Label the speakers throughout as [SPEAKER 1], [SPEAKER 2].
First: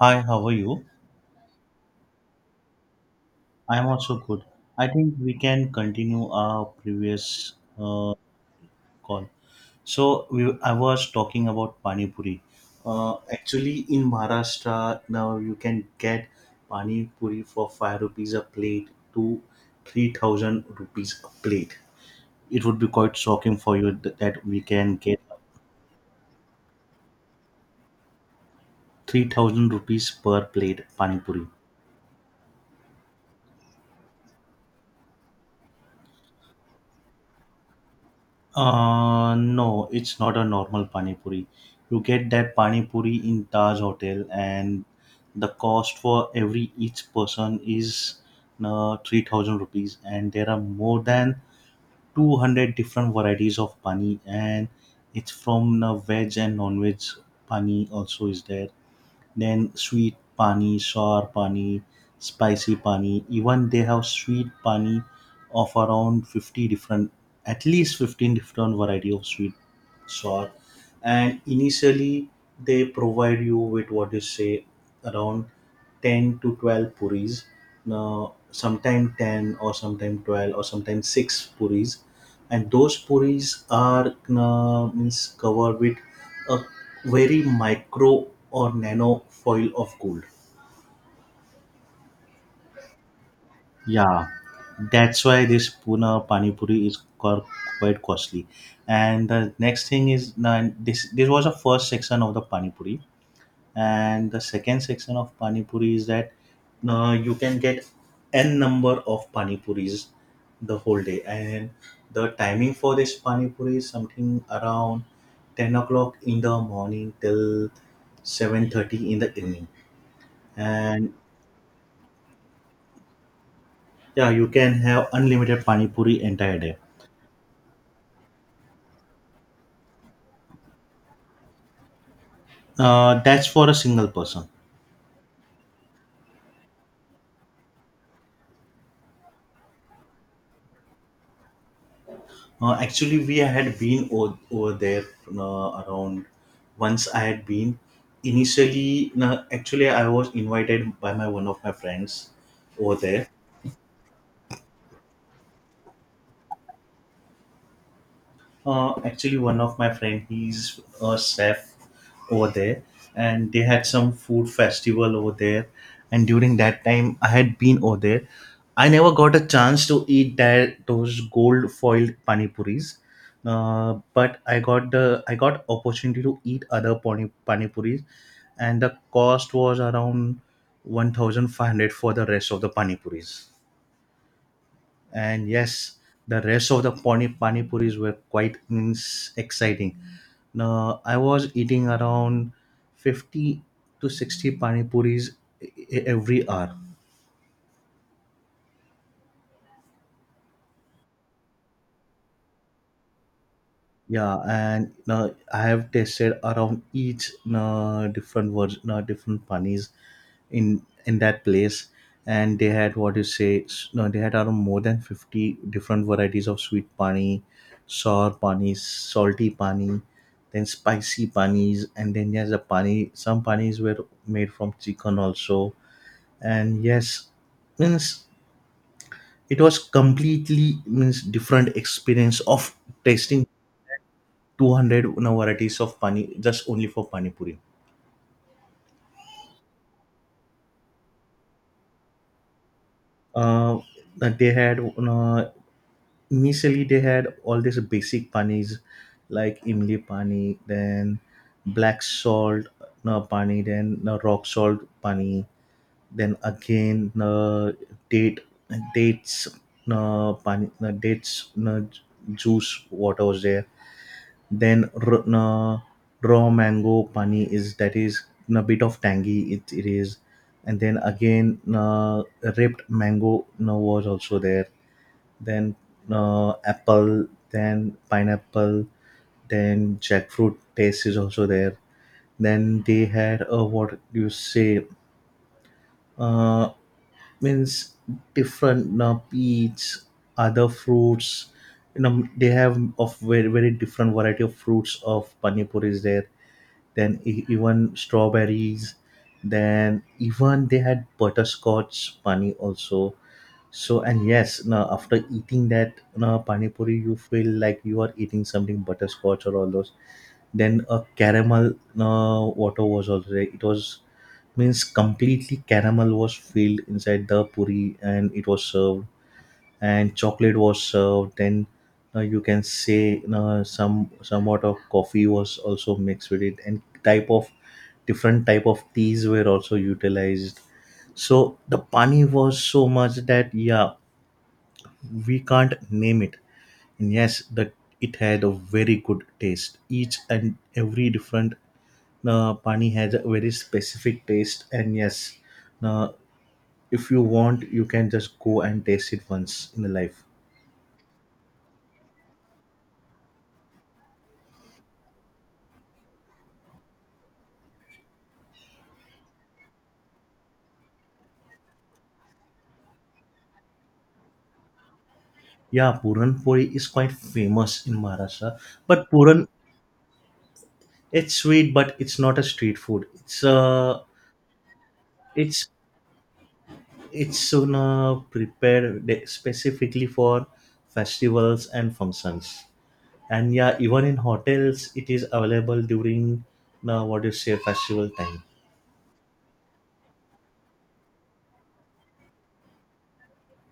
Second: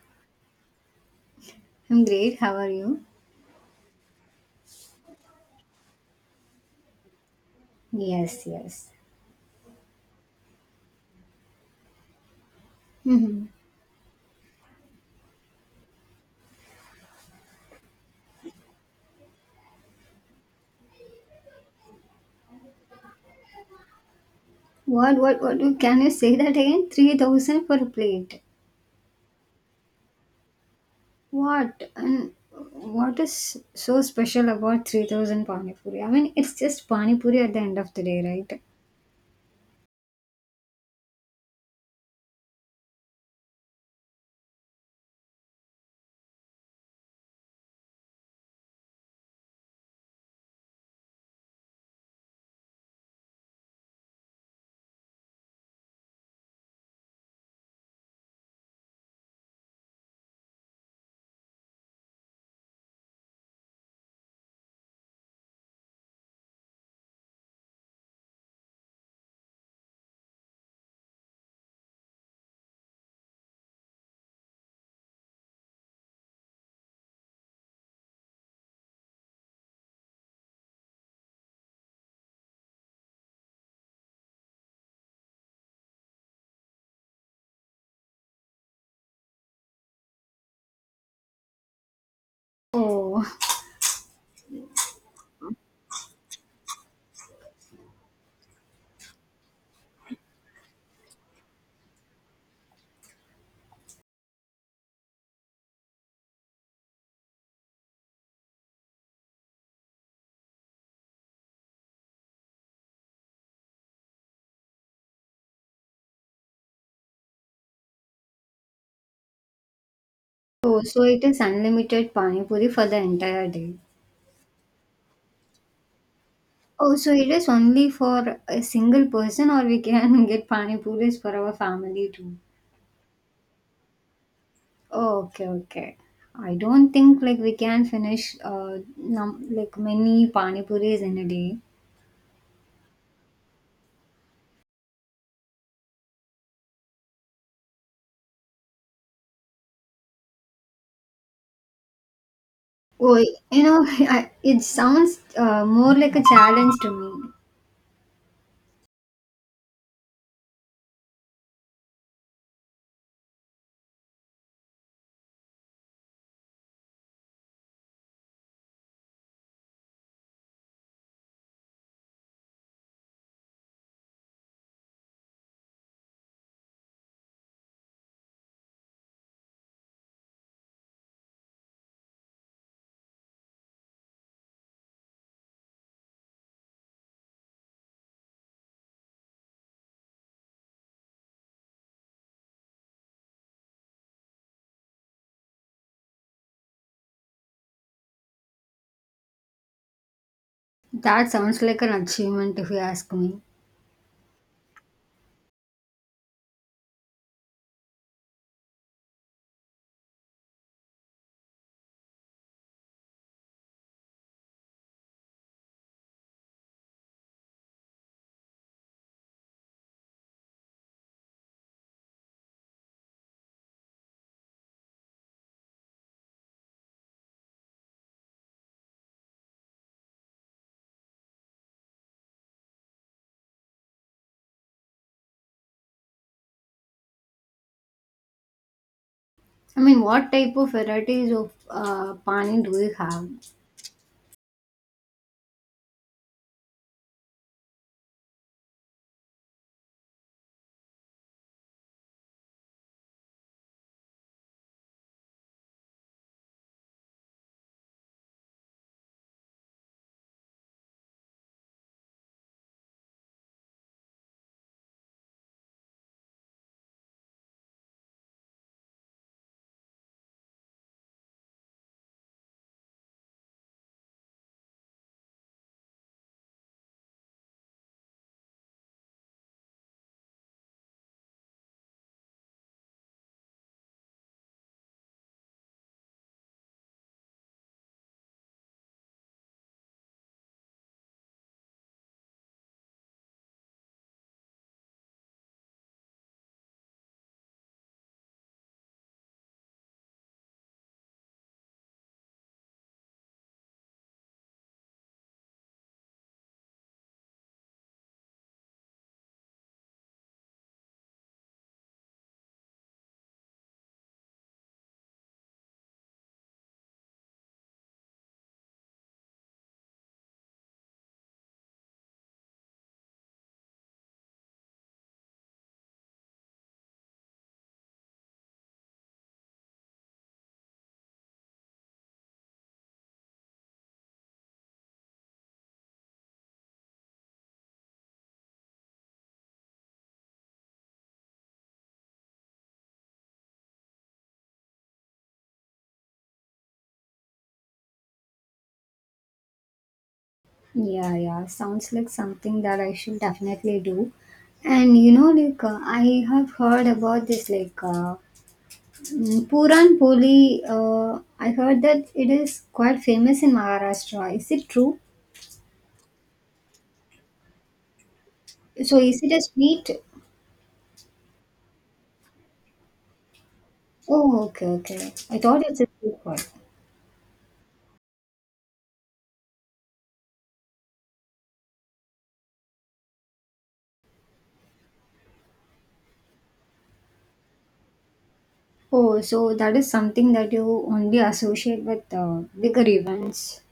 [SPEAKER 1] Hi, how are you?
[SPEAKER 2] I'm great. How are you?
[SPEAKER 1] I am also good. I think we can continue our previous uh,
[SPEAKER 2] Yes, yes.
[SPEAKER 1] call. I was talking about pani puri.
[SPEAKER 2] Hmm.
[SPEAKER 1] Actually, in Maharashtra now you can get pani puri for five rupees a plate to 3,000 rupees a plate. It would be quite shocking for you that we can get
[SPEAKER 2] What, what? Can you say that again? 3000 per plate.
[SPEAKER 1] 3,000 rupees per plate pani puri.
[SPEAKER 2] What? And what is so special about 3000 Pani Puri? I mean, it's just Pani Puri at the end of the day, right?
[SPEAKER 1] No, it's not a normal pani puri. You get that pani puri in Taj Hotel, and the cost for every each person is 3,000 rupees. And there are more than 200 different varieties of pani, and it's from veg and non-veg pani also is there. Then sweet pani, sour pani, spicy pani. Even they have sweet pani of around 50 different, at least 15 different variety of sweet sour. And initially they provide you with what you say around 10 to 12 puris. Now, sometime 10 or sometime 12 or sometime 6 puris, and those puris are means covered with a very micro or nano foil of gold.
[SPEAKER 2] Oh,
[SPEAKER 1] Yeah, that's why this Pune Pani Puri is quite costly. And the next thing is, this was the first section of the Pani Puri, and the second section of pani puri is that you can get n number of pani puris the whole day, and the timing for this pani puri is something around 10 o'clock in the morning till 7:30 in the evening
[SPEAKER 2] oh, so
[SPEAKER 1] and
[SPEAKER 2] it is unlimited Pani Puri for the entire day.
[SPEAKER 1] yeah, you can have unlimited pani puri entire day.
[SPEAKER 2] Oh, so it is only for a single person, or we can get Pani Puris for our family too?
[SPEAKER 1] That's for a single person.
[SPEAKER 2] Oh, okay, okay. I don't think like we can finish like many pani puris in a day.
[SPEAKER 1] Actually, we had been over there around once I had been. Initially, no, actually, I was invited by my one of my friends over
[SPEAKER 2] Oh,
[SPEAKER 1] there.
[SPEAKER 2] you know, it sounds more like a challenge to me.
[SPEAKER 1] Actually, one of my friend, he's a chef over there, and they had some food festival over there. And during that time, I had been over there. I never got a chance to eat that those gold foiled pani puris, but I got opportunity to eat other pani puris, and the cost was around 1,500 for the rest of the pani puris. And yes, the rest of the pani puris were quite ins exciting. Now I was eating around 50 to 60 pani puris every hour.
[SPEAKER 2] That sounds like an achievement if you ask me.
[SPEAKER 1] Yeah, and I have tasted around each different version, different panis in that place, and they had what you say. No, they had around more than 50 different varieties of sweet pani, sour pani, salty pani, then spicy panis, and then yes, the pani. Some panis were made from chicken also, and yes, means it was completely means different experience of tasting 200, you know, varieties of pani just only for pani puri.
[SPEAKER 2] I mean, what type of varieties of pani do we have?
[SPEAKER 1] uh, that they had, you know, initially they had all these basic panis like imli pani, then black salt no pani, then no, rock salt pani, then again no, date dates no, pani no, dates no, juice water was there. Then raw mango pani is that is a bit of tangy. It is, and then again na ripped mango na was also there. Then na apple, then pineapple, then jackfruit taste is also there. Then they had a what you say uh means different peach, other fruits. You know, they have of very different variety of fruits of pani puri is there. Then even strawberries, then even they had butterscotch pani also. So and yes, now after eating that now pani puri you feel like you are eating something butterscotch or all those. Then a caramel water was also there. It was means completely caramel was filled inside the puri and it was served, and chocolate was served, and you can say some somewhat of coffee was also mixed with it, and type of different type of teas were also utilized. So the pani was so much that yeah, we can't name it. And yes, that it had a very good taste. Each and every different pani has a very specific taste, and yes, uh, if you want you can just go and taste it once in a life.
[SPEAKER 2] Yeah, yeah, sounds like something that I should definitely do. And you know, like I have heard about this like Puran Poli, I heard that it is quite famous in Maharashtra. Is it true?
[SPEAKER 1] Yeah, Puranpoli is quite famous in Maharashtra.
[SPEAKER 2] So
[SPEAKER 1] But
[SPEAKER 2] is it a
[SPEAKER 1] Puran,
[SPEAKER 2] sweet?
[SPEAKER 1] it's sweet, but it's not a street food. It's
[SPEAKER 2] Oh, okay, okay. I thought
[SPEAKER 1] it's
[SPEAKER 2] it's a sweet one.
[SPEAKER 1] prepared specifically for festivals and functions. And yeah, even in hotels, it is available during what do you say festival time.
[SPEAKER 2] Oh, so that is something that you only associate with bigger events.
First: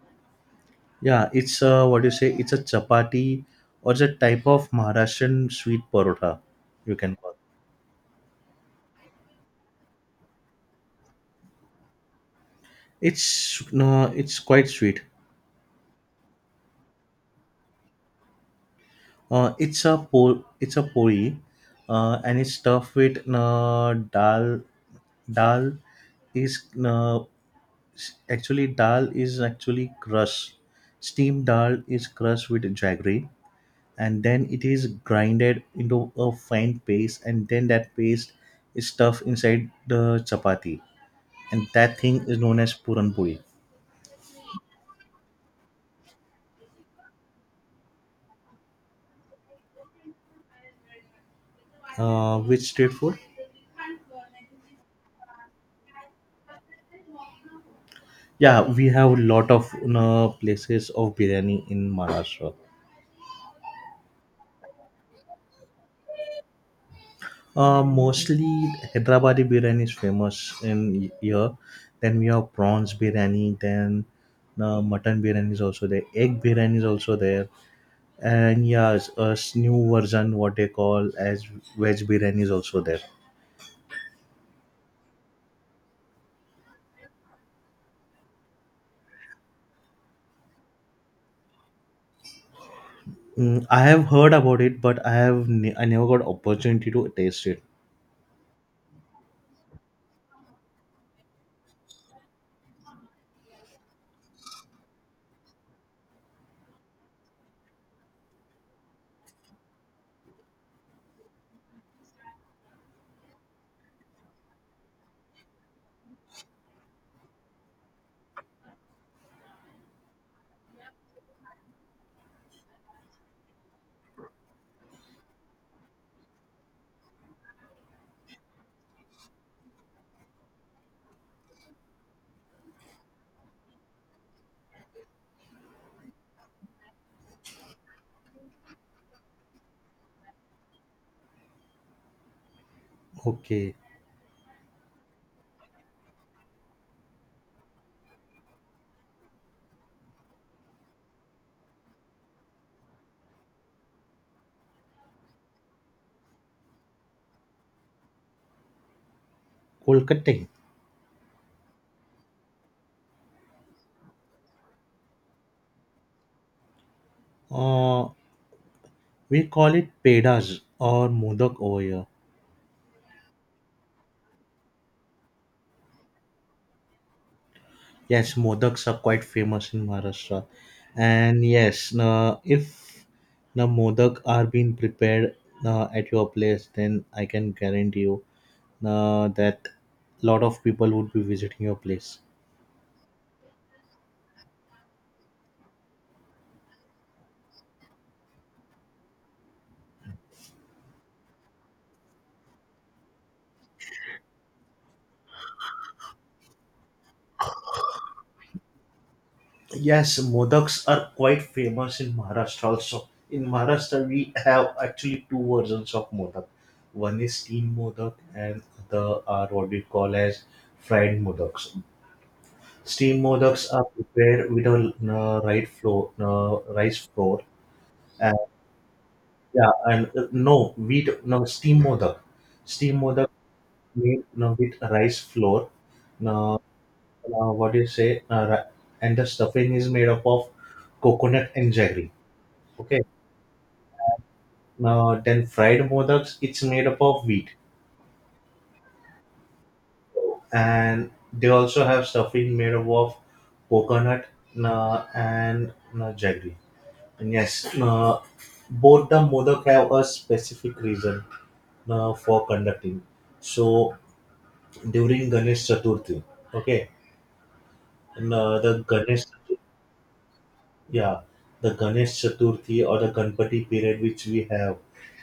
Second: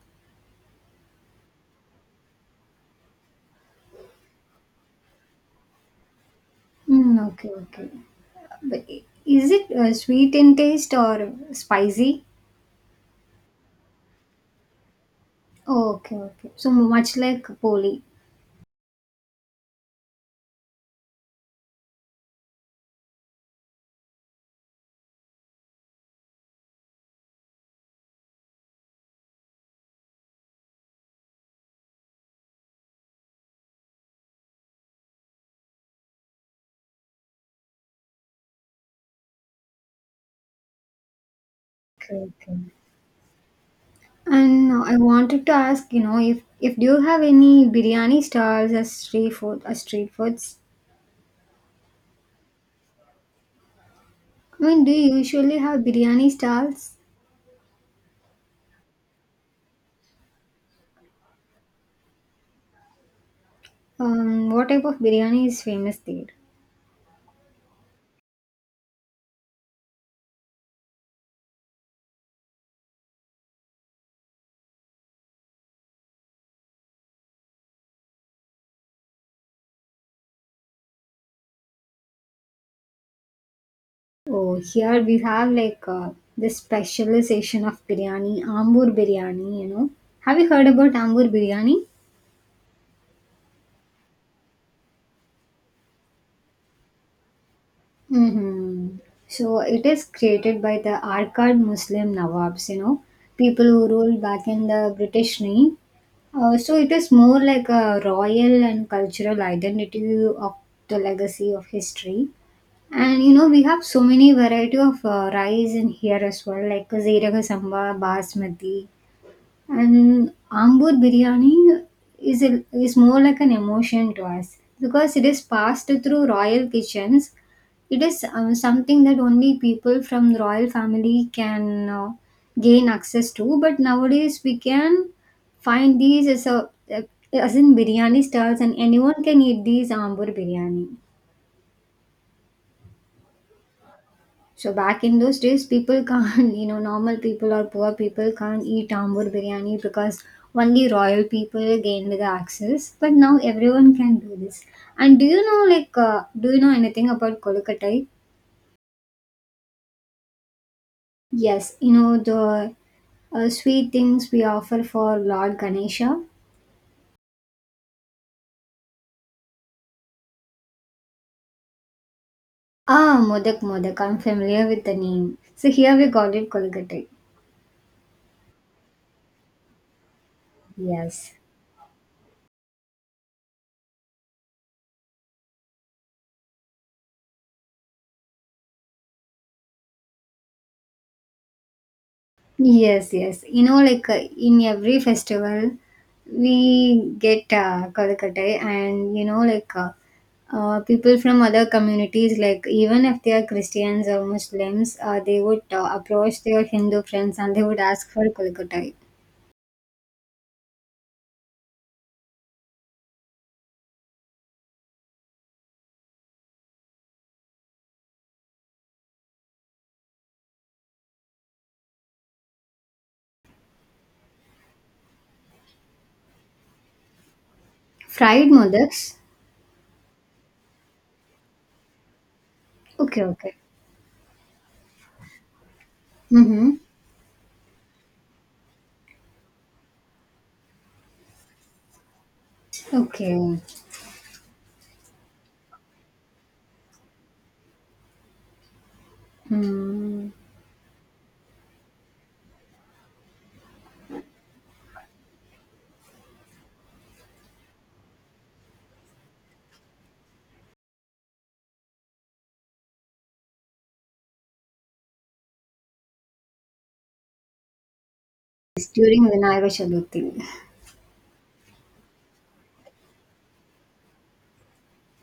[SPEAKER 1] Yeah, it's what do you say? It's a chapati or it's a type of Maharashtrian sweet parota. You can
[SPEAKER 2] Mm,
[SPEAKER 1] call it.
[SPEAKER 2] okay, okay. But is it sweet in taste or spicy?
[SPEAKER 1] It's no, it's quite sweet.
[SPEAKER 2] Oh, okay, okay. So much like Poli.
[SPEAKER 1] It's a it's a poi, and it's stuffed with dal. Dal is actually dal is actually crushed. Steamed dal is crushed with jaggery, and then it is grinded into a fine paste, and then that paste is stuffed inside the chapati, and that
[SPEAKER 2] Okay,
[SPEAKER 1] thing is
[SPEAKER 2] okay.
[SPEAKER 1] known as puran poi.
[SPEAKER 2] And I wanted to ask, if do you have any biryani stalls as street foods?
[SPEAKER 1] Which street food?
[SPEAKER 2] I mean, do you usually have biryani stalls?
[SPEAKER 1] Yeah, we have a lot of, you know, places of biryani in Maharashtra.
[SPEAKER 2] What type of biryani is famous there?
[SPEAKER 1] Mostly Hyderabadi biryani is famous in here. Then we have prawns biryani. Then the mutton biryani is also there. Egg biryani is also there. And yeah, a new version what they call as veg biryani is also there.
[SPEAKER 2] Oh, here we have like the specialization of biryani, Ambur biryani. Have you heard about Ambur biryani?
[SPEAKER 1] Mm, I have heard about it, but I never got opportunity to taste it.
[SPEAKER 2] Mm-hmm. So it is created by the Arcad Muslim Nawabs, you know, people who ruled back in the British reign. So it is more like a royal and cultural identity of the legacy of history. And we have so many variety of rice in here as well, like Ziraga Samba, Basmati, and Ambur biryani is more like an emotion to us because it is passed through royal kitchens. It is something that only people from the royal family can gain access to. But nowadays we can find these as a as in biryani stalls, and anyone can eat these Ambur biryani.
[SPEAKER 1] Okay,
[SPEAKER 2] So back in those days, people can't, normal people or poor people can't eat tambur biryani because only royal people gained the access. But now everyone can do this. And do you know anything about kolkata?
[SPEAKER 1] Kolkata.
[SPEAKER 2] Yes, you know the sweet things we offer for Lord Ganesha.
[SPEAKER 1] Uh, we call it pedas or modak over here.
[SPEAKER 2] Ah, modak. I'm familiar with the name. So here we call it kolkata.
[SPEAKER 1] Yes, modaks are quite famous in Maharashtra.
[SPEAKER 2] Yes.
[SPEAKER 1] And yes, if the modak are being prepared at your place, then I can guarantee you that lot of people would be visiting your place.
[SPEAKER 2] Yes, yes. Like in every festival, we get Kolkata, and like people from other communities, like even if they are Christians or Muslims, they would approach their Hindu friends and they would ask for Kolkata.
[SPEAKER 1] Yes, modaks are quite famous in Maharashtra also. In Maharashtra, we have actually two versions of modak. One is steam modak, and the are what we call as fried modaks. Steam modaks are prepared with a rice flour, and
[SPEAKER 2] Fried modaks?
[SPEAKER 1] yeah, and no wheat, no steam modak. Steam
[SPEAKER 2] Okay,
[SPEAKER 1] modak
[SPEAKER 2] okay.
[SPEAKER 1] made no, with rice flour. No,
[SPEAKER 2] Mm-hmm.
[SPEAKER 1] what do you say? And the stuffing is made up of coconut and jaggery. Okay.
[SPEAKER 2] Okay.
[SPEAKER 1] Now then, fried modaks. It's made up of wheat,
[SPEAKER 2] Hmm.
[SPEAKER 1] and they also have stuffing made up of coconut and jaggery. Yes, both the modak have a specific reason for conducting. So during Ganesh Chaturthi, okay, and,
[SPEAKER 2] It's during Vinayaka Chaturthi.
[SPEAKER 1] Yeah, the Ganesh Chaturthi or the Ganpati period which we have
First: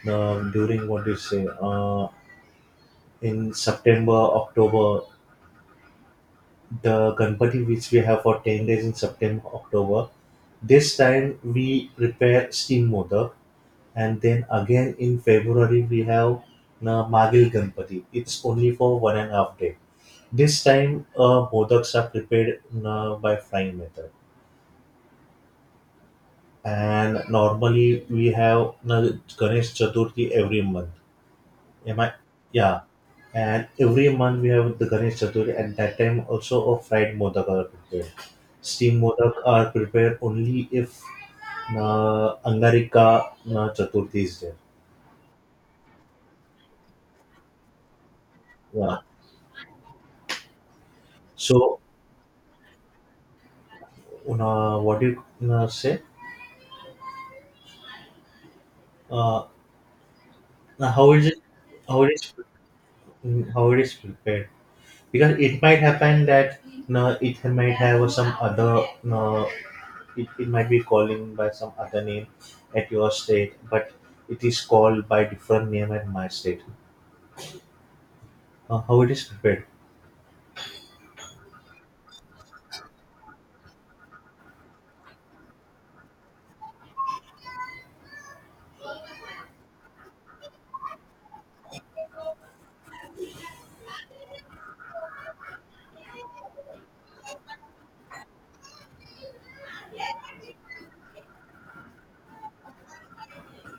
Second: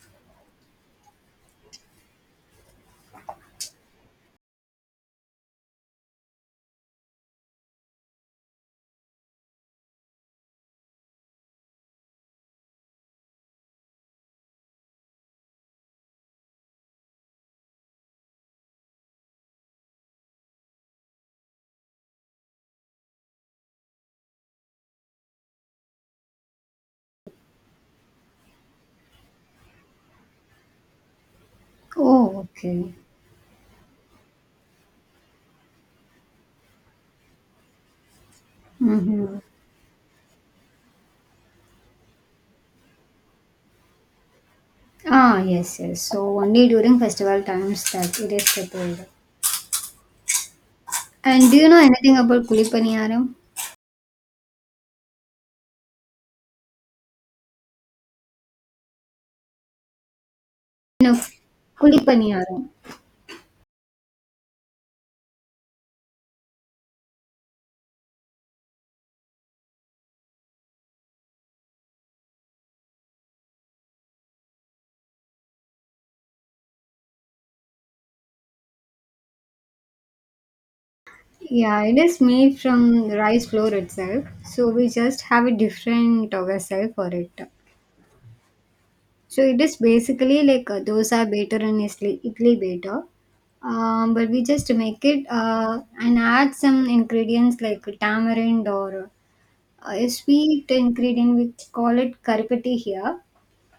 [SPEAKER 1] during what do you say in September, October, the Ganpati which we have for 10 days in September, October. This time we prepare steam modak, and then again in February we have Magil Ganpati. It's only for 1.5 day. This time, modaks are prepared by frying method, and normally we have Ganesh Chaturthi every month. Am I?
[SPEAKER 2] Oh,
[SPEAKER 1] Yeah,
[SPEAKER 2] okay.
[SPEAKER 1] and every month we have the Ganesh Chaturthi, and that time also a fried modak are prepared. Steam modak
[SPEAKER 2] Mm-hmm.
[SPEAKER 1] are prepared only if Angarika Chaturthi is there.
[SPEAKER 2] Ah, yes, yes. So only during festival times that it is
[SPEAKER 1] Yeah.
[SPEAKER 2] prepared. And do you
[SPEAKER 1] So
[SPEAKER 2] know anything about kulipaniyaram?
[SPEAKER 1] what you say uh, now how
[SPEAKER 2] No,
[SPEAKER 1] is it how it is,
[SPEAKER 2] kulipaniyaram.
[SPEAKER 1] mm, how it is prepared, because it might happen that it might have some other uh, it might be calling by some other name at your state, but it is called by different name at my state. How it is prepared.
[SPEAKER 2] Yeah, it is made from rice flour itself. So we just have a different vessel for it. So it is basically like a dosa batter and idli batter. But we just make it and add some ingredients like tamarind or a sweet ingredient. We call it karipati here.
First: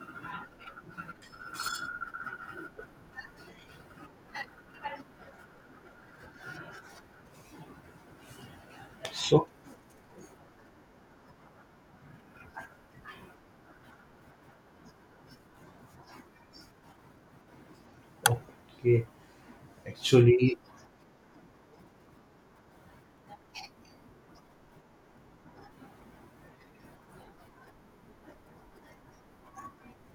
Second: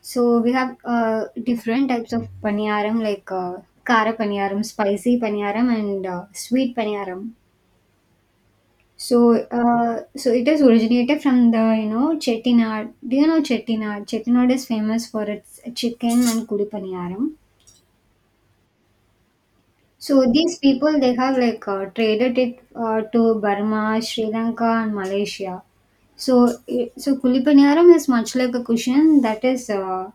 [SPEAKER 2] So we have different types of paniyaram like kara paniyaram, spicy paniyaram, and sweet paniyaram. So
[SPEAKER 1] So
[SPEAKER 2] uh, so it is originated from the Chettinad. Do you know Chettinad? Chettinad is famous for its chicken and kudi paniyaram.
[SPEAKER 1] okay,
[SPEAKER 2] So these
[SPEAKER 1] actually,
[SPEAKER 2] people they have like traded it to Burma, Sri Lanka, and Malaysia. So so Kulipaniyaram is much like a cushion that is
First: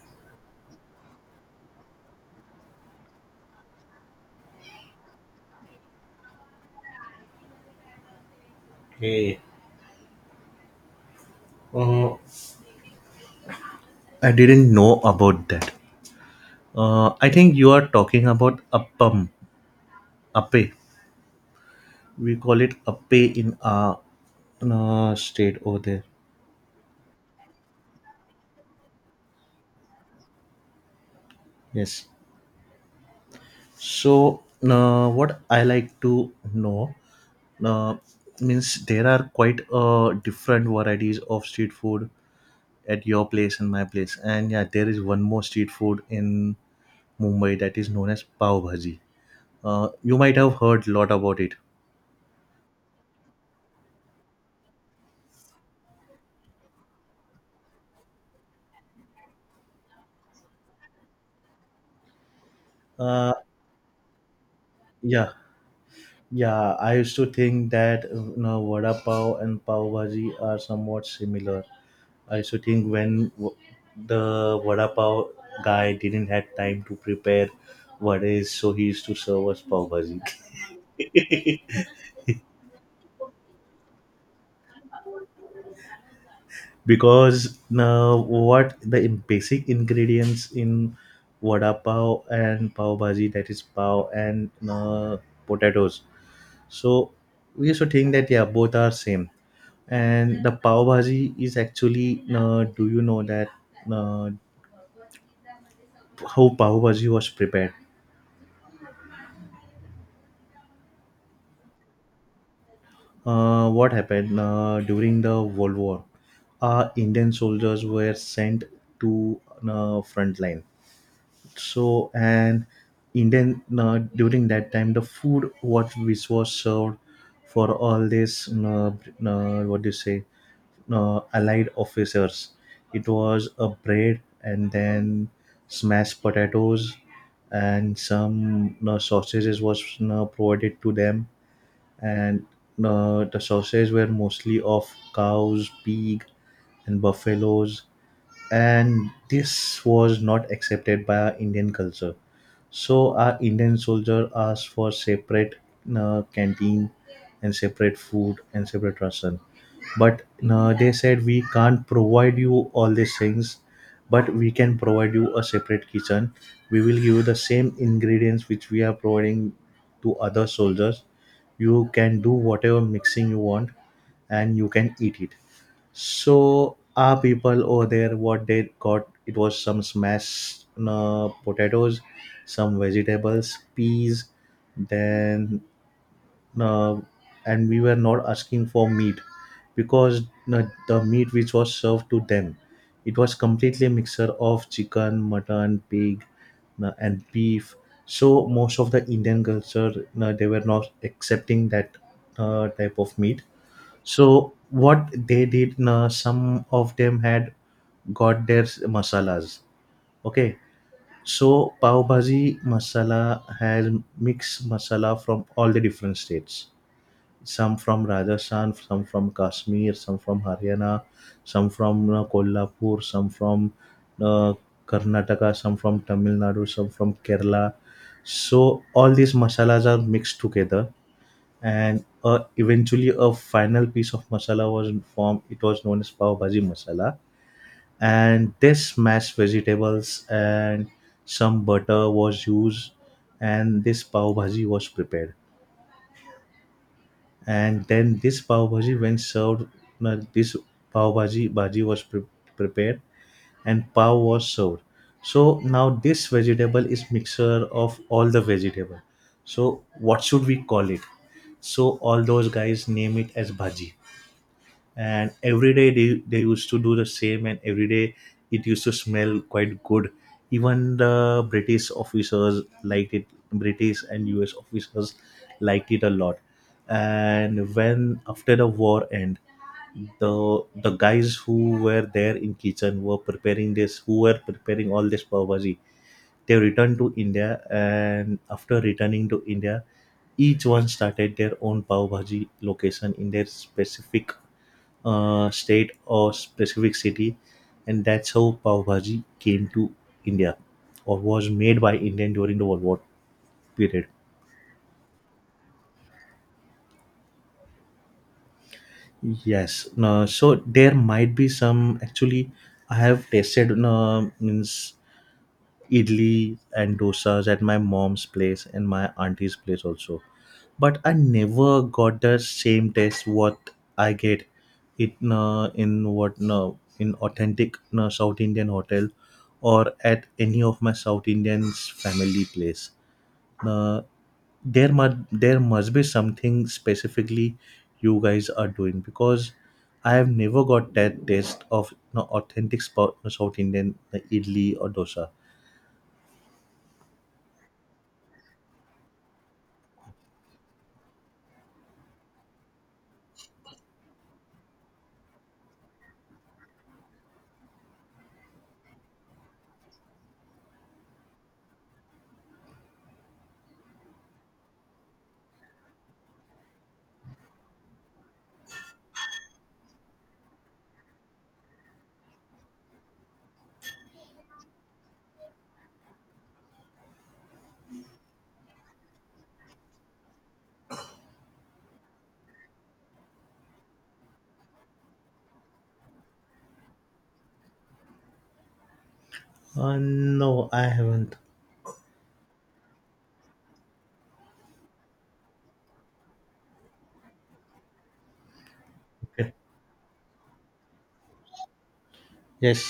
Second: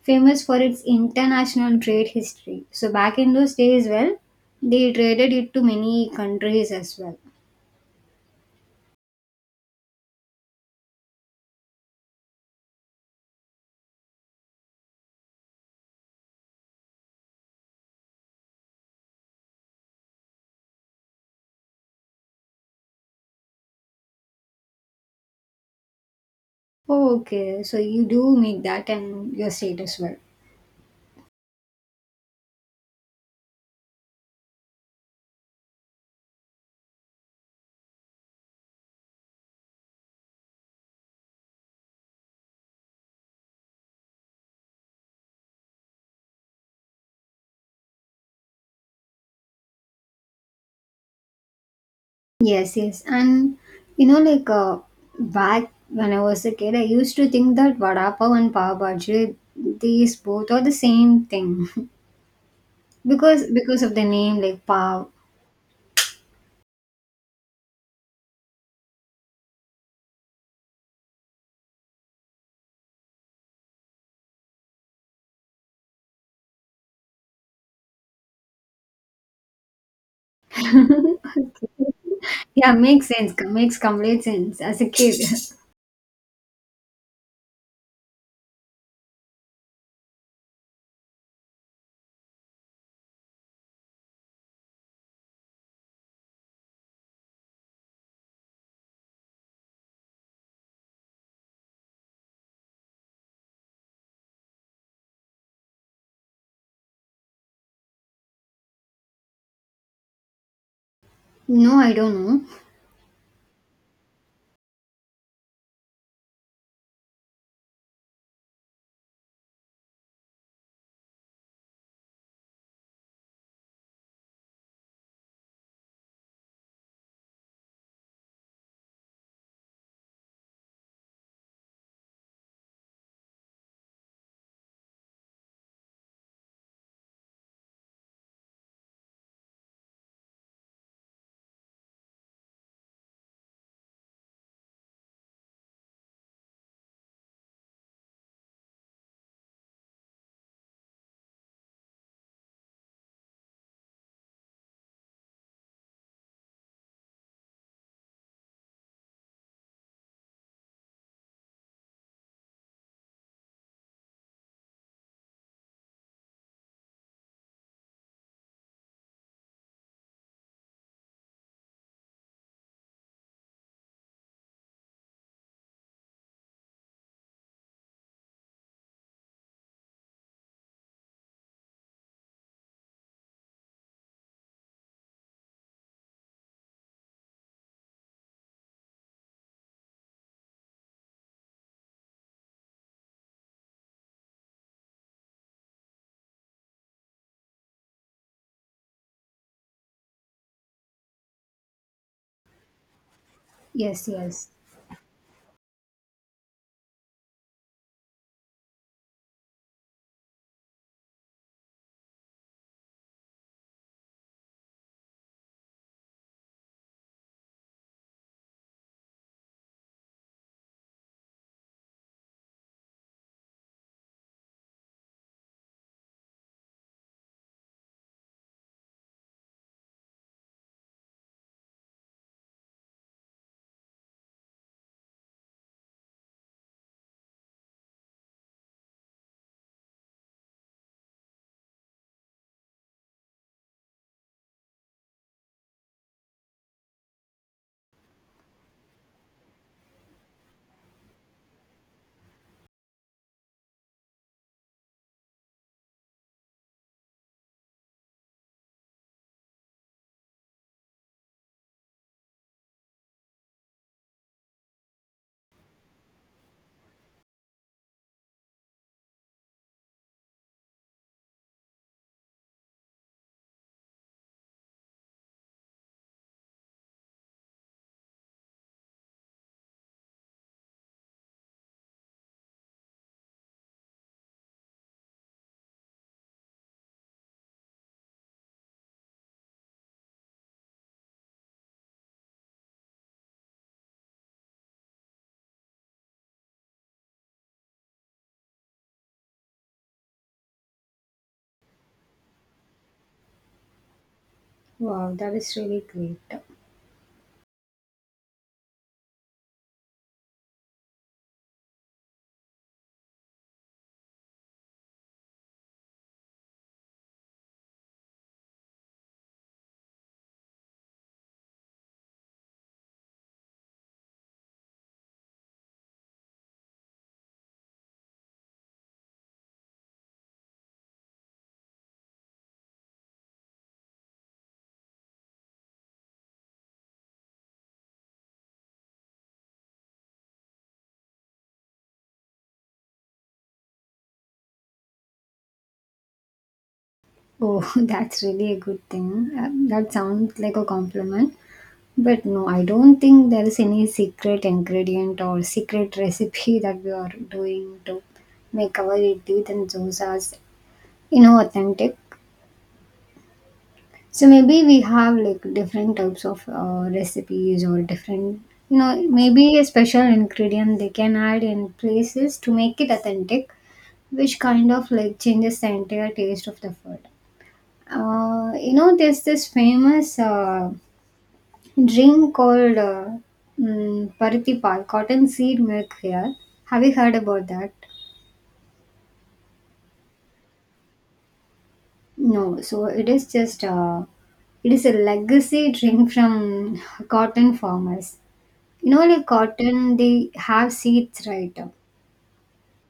[SPEAKER 2] famous for its international trade history. So back in those days, well, they traded it to many countries as well.
[SPEAKER 1] okay, uh, I didn't know about that. I think you are talking about appam, appe. We call it appe in our state over there.
[SPEAKER 2] Oh, okay, so you do make that and your state as well.
[SPEAKER 1] Yes. So what I like to know, uh, means there are quite different varieties of street food at your place and my place. And yeah, there is one more street food in Mumbai that is known as pav bhaji. You might have heard a lot about it.
[SPEAKER 2] Yes, yes. And like back when I was a kid, I used to think that vada pav and pav bhaji, these both are the same thing
[SPEAKER 1] uh,
[SPEAKER 2] because of the name, like pav.
[SPEAKER 1] yeah, yeah, I used to think that, you know, vada pav and pav bhaji are somewhat similar. I also think when the vada pav guy didn't have time to prepare what is, so he used to serve us pav bhaji.
[SPEAKER 2] Yeah, makes sense. Makes complete sense as a kid.
[SPEAKER 1] Because now what the basic ingredients in vada pav and pav bhaji, that is pav and potatoes. So we used to think that yeah, both are same. And the pav bhaji is actually do you know that uh, how pav bhaji was prepared?
[SPEAKER 2] No, I don't know.
[SPEAKER 1] What happened during the World War? Indian soldiers were sent to front line. So, and Indian during that time, the food what which was served for all this what do you say allied officers. It was a bread and then smashed potatoes and some sausages was provided to them, and the sources were mostly of cows, pig, and buffaloes, and this was not accepted by our Indian culture. So our Indian soldier asked for separate canteen and separate food and separate ration. But they said we can't provide you all these things, but we can provide you a separate kitchen. We will give you the same ingredients which we are providing to other soldiers. You can do whatever mixing you want, and you can eat it. So our people over there, what they got, it was some smashed potatoes, some vegetables, peas, then uh, and we were not asking for meat because the meat which was served to them, it was completely mixture of chicken, mutton, pig, and beef. So most of the Indian culture, they were not accepting that type of meat,
[SPEAKER 2] Yes, yes.
[SPEAKER 1] so what they did, na, some of them had got their masalas. Okay, so pav bhaji masala has mixed masala from all the different states. Some from Rajasthan, some from Kashmir, some from Haryana, some from Kolhapur, some from uh, Karnataka, some from Tamil Nadu, some from Kerala. So all these masalas are mixed together and eventually a final piece of masala was formed. It was known as pav bhaji masala, and this mashed vegetables and some butter was used, and this pav bhaji was prepared. And then this pav bhaji when served, this pav bhaji bhaji was pre- prepared and pav was served. So now this vegetable is mixture of all the vegetable, so what should we call it? So all those guys name it as bhaji. And every day they used to do the same, and every day it used to smell quite good. Even the British officers liked it. British and US officers liked it a lot. And when after the war end, the guys who were there in kitchen were preparing this, who were preparing all this pav bhaji, they returned to India, and after returning to India, each one started their own pav bhaji location in their specific state or specific city, and that's how pav bhaji came to India, or was made by Indian during the World War period.
[SPEAKER 2] Wow, that is really great.
[SPEAKER 1] Yes, no, so there might be some actually. I have tasted, no, means idli and dosas at my mom's place and my auntie's place also. But I never got the same taste what I get it in, what, no, in authentic South Indian hotel or at any of my South Indians family place. Uh, there must, there must be something specifically you guys are doing, because I have never got that taste of, no, authentic spot, South Indian idli or dosa.
[SPEAKER 2] Oh, that's really a good thing. That sounds like a compliment. But no, I don't think there is any secret ingredient or secret recipe that we are doing to make our idli and dosas, authentic. So maybe we have like different types of recipes or different, maybe a special ingredient they can add in places to make it authentic, which kind of like changes the entire taste of the food. There's this famous drink called Parthi cotton seed milk here. Have you heard about that?
[SPEAKER 1] No, I haven't.
[SPEAKER 2] No, so it is a legacy drink from cotton farmers. Like
[SPEAKER 1] Okay.
[SPEAKER 2] cotton, they have seeds, right?
[SPEAKER 1] Yes.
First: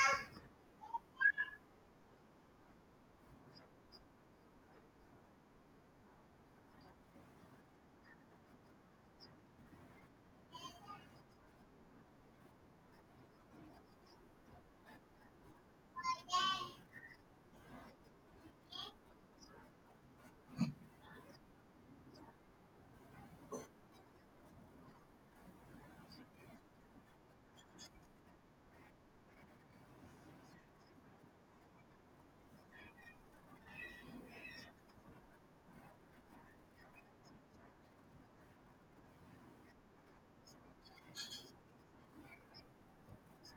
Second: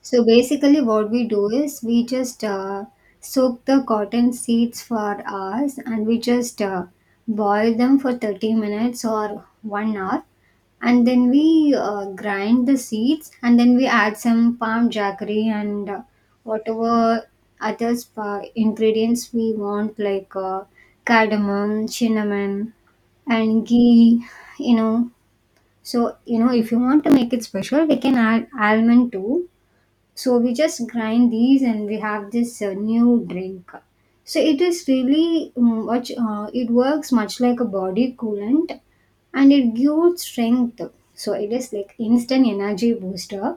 [SPEAKER 2] So basically, what we do is we just soak the cotton seeds for hours and we just boil them for 30 minutes or one hour. And then we grind the seeds and then we add some palm jaggery and whatever other spa ingredients we want, like cardamom, cinnamon, and ghee, you know. So, if you want to make it special, we can add almond too, so we just grind these and we have this new drink. So it is really it works much like a body coolant and it gives strength. So it is like instant energy booster.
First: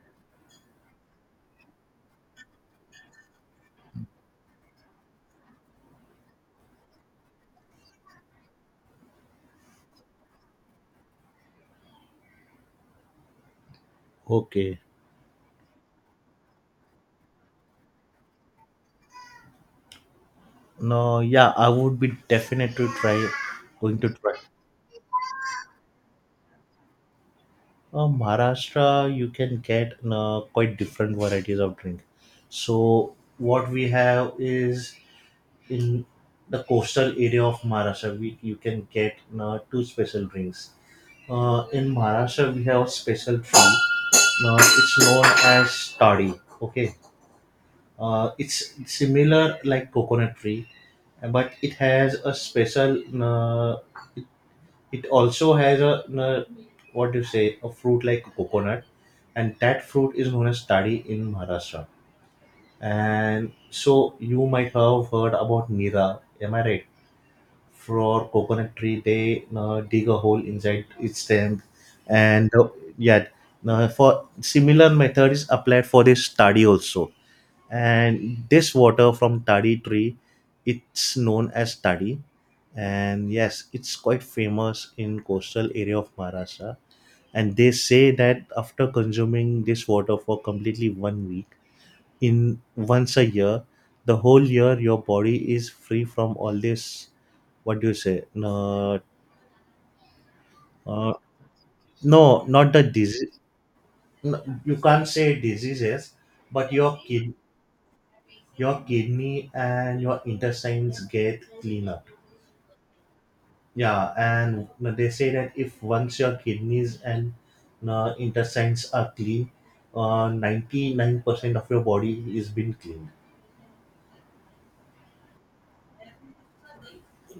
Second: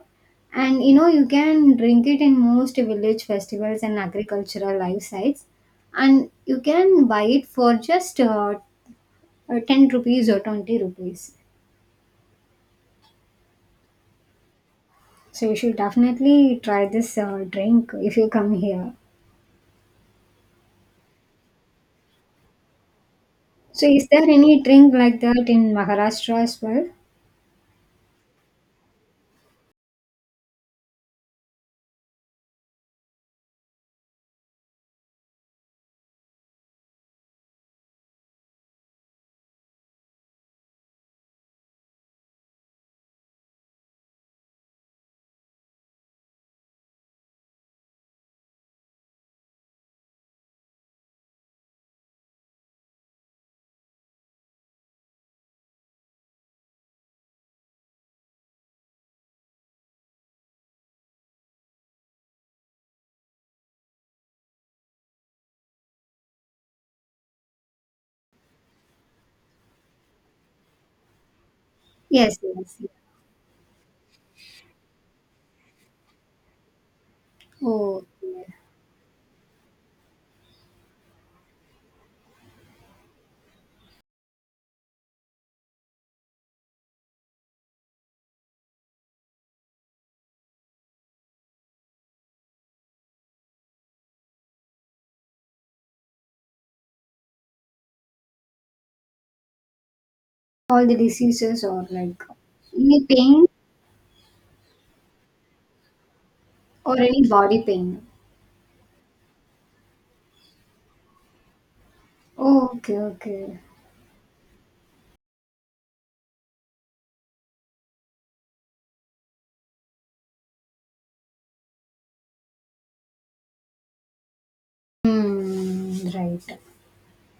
[SPEAKER 2] And you can drink it in most village festivals and agricultural life sites. And you can buy it for just 10 rupees or 20 rupees.
[SPEAKER 1] Okay.
[SPEAKER 2] So you should definitely try this drink if you come here.
[SPEAKER 1] No, yeah, I would be definitely try
[SPEAKER 2] So
[SPEAKER 1] going to
[SPEAKER 2] is there
[SPEAKER 1] try.
[SPEAKER 2] any drink like that in Maharashtra as well?
[SPEAKER 1] Maharashtra, you can get quite different varieties of drink. So what we have is, in the coastal area of Maharashtra, we you can get two special drinks. In Maharashtra, we have special tree. Now it's known as toddy. Okay, it's similar like coconut tree, but it has a special. Uh, It also has a what do you say, a fruit like a coconut, and that fruit is known as tadi in Maharashtra. And so you might have heard about Nira, am I right? For coconut tree, they dig a hole inside its stem,
[SPEAKER 2] Yes,
[SPEAKER 1] and
[SPEAKER 2] yes, yes.
[SPEAKER 1] yeah, for similar method is applied for this study also,
[SPEAKER 2] Oh,
[SPEAKER 1] and
[SPEAKER 2] okay.
[SPEAKER 1] this water from tadi tree, it's known as tadi, and yes, it's quite famous in coastal area of Maharashtra. And they say that after consuming this water for completely 1 week, in once a year, the whole year your body is free from all this, what do you say, no,
[SPEAKER 2] All the
[SPEAKER 1] uh,
[SPEAKER 2] diseases or like,
[SPEAKER 1] no, not the
[SPEAKER 2] any
[SPEAKER 1] disease.
[SPEAKER 2] pain
[SPEAKER 1] No, you can't say diseases, but
[SPEAKER 2] or any body pain.
[SPEAKER 1] your kidney and your intestines get cleaner.
[SPEAKER 2] Oh, okay, okay.
[SPEAKER 1] Yeah, and they say that if once your kidneys and intestines are clean, 99% of your body is been cleaned.
[SPEAKER 2] Hmm, right.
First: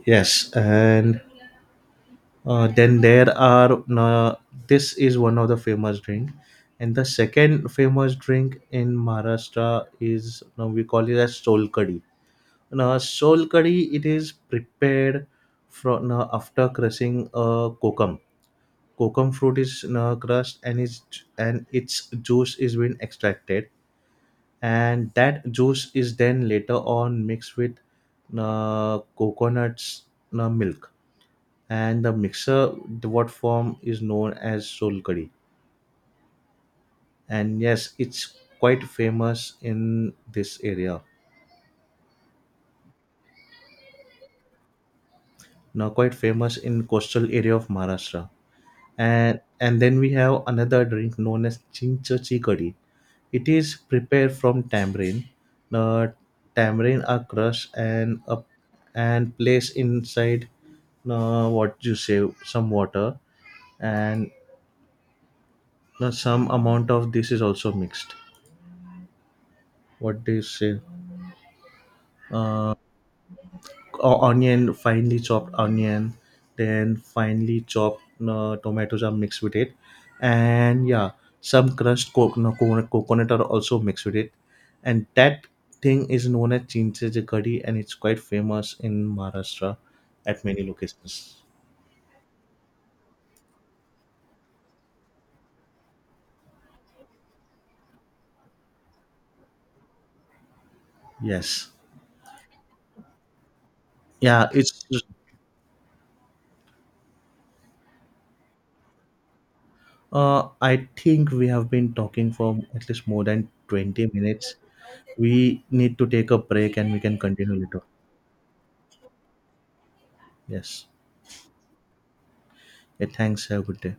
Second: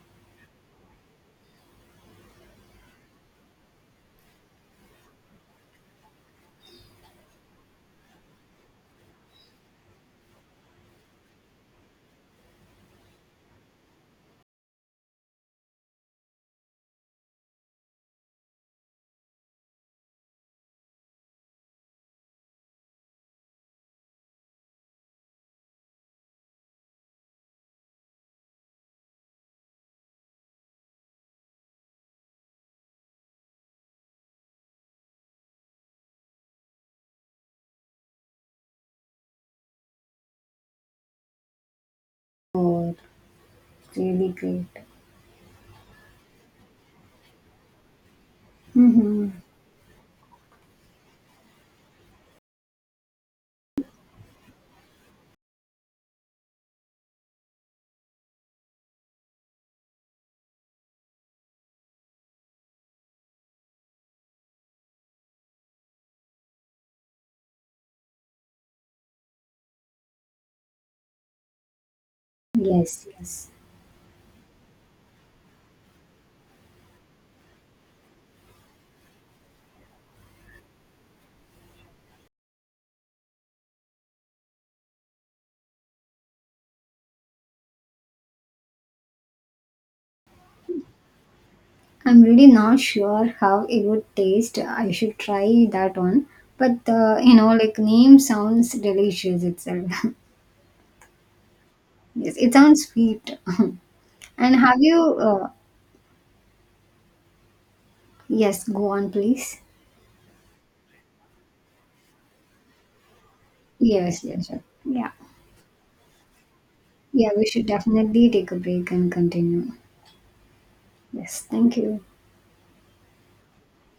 [SPEAKER 1] Yes, and then there are this is one of the famous drink, and the second famous drink in Maharashtra is, we call it as solkadi. Now, solkadi, it is prepared from, after crushing a kokum. Kokum fruit is crushed, and its juice is being extracted, and that juice is then later on mixed with coconuts milk, and the mixer, the what form is known as solkadi, and yes, it's quite famous in this area.
[SPEAKER 2] Oh, really great.
[SPEAKER 1] Now, quite famous in coastal area of Maharashtra.
[SPEAKER 2] Mm-hmm.
[SPEAKER 1] And then we have another drink known as chincha chicory. It is prepared from tamarind. The tamarind are crushed and up and placed inside, what you say, some water, and some amount of this is also mixed, what do you say, Uh,
[SPEAKER 2] Yes, yes.
[SPEAKER 1] onion, finely chopped onion, then finely chopped tomatoes are mixed with it, and yeah, some crushed coconut are also mixed with it, and that thing is known as chinchaj curry, and it's quite famous in Maharashtra at many locations.
[SPEAKER 2] I'm really not sure how it would taste. I should try that one. But, like name sounds delicious itself.
[SPEAKER 1] Yes,
[SPEAKER 2] Yes, it sounds sweet.
[SPEAKER 1] yeah,
[SPEAKER 2] And have
[SPEAKER 1] it's.
[SPEAKER 2] you, Yes, go on, please.
[SPEAKER 1] I think we have been talking for at least more than twenty
[SPEAKER 2] Yes, yes,
[SPEAKER 1] minutes.
[SPEAKER 2] sure. Yeah.
[SPEAKER 1] We need to take a break, and we can
[SPEAKER 2] Yeah, we
[SPEAKER 1] continue
[SPEAKER 2] should
[SPEAKER 1] later.
[SPEAKER 2] definitely take a break and continue.
[SPEAKER 1] Yes.
[SPEAKER 2] Yes, thank you.
[SPEAKER 1] Yeah, thanks. Have a good day.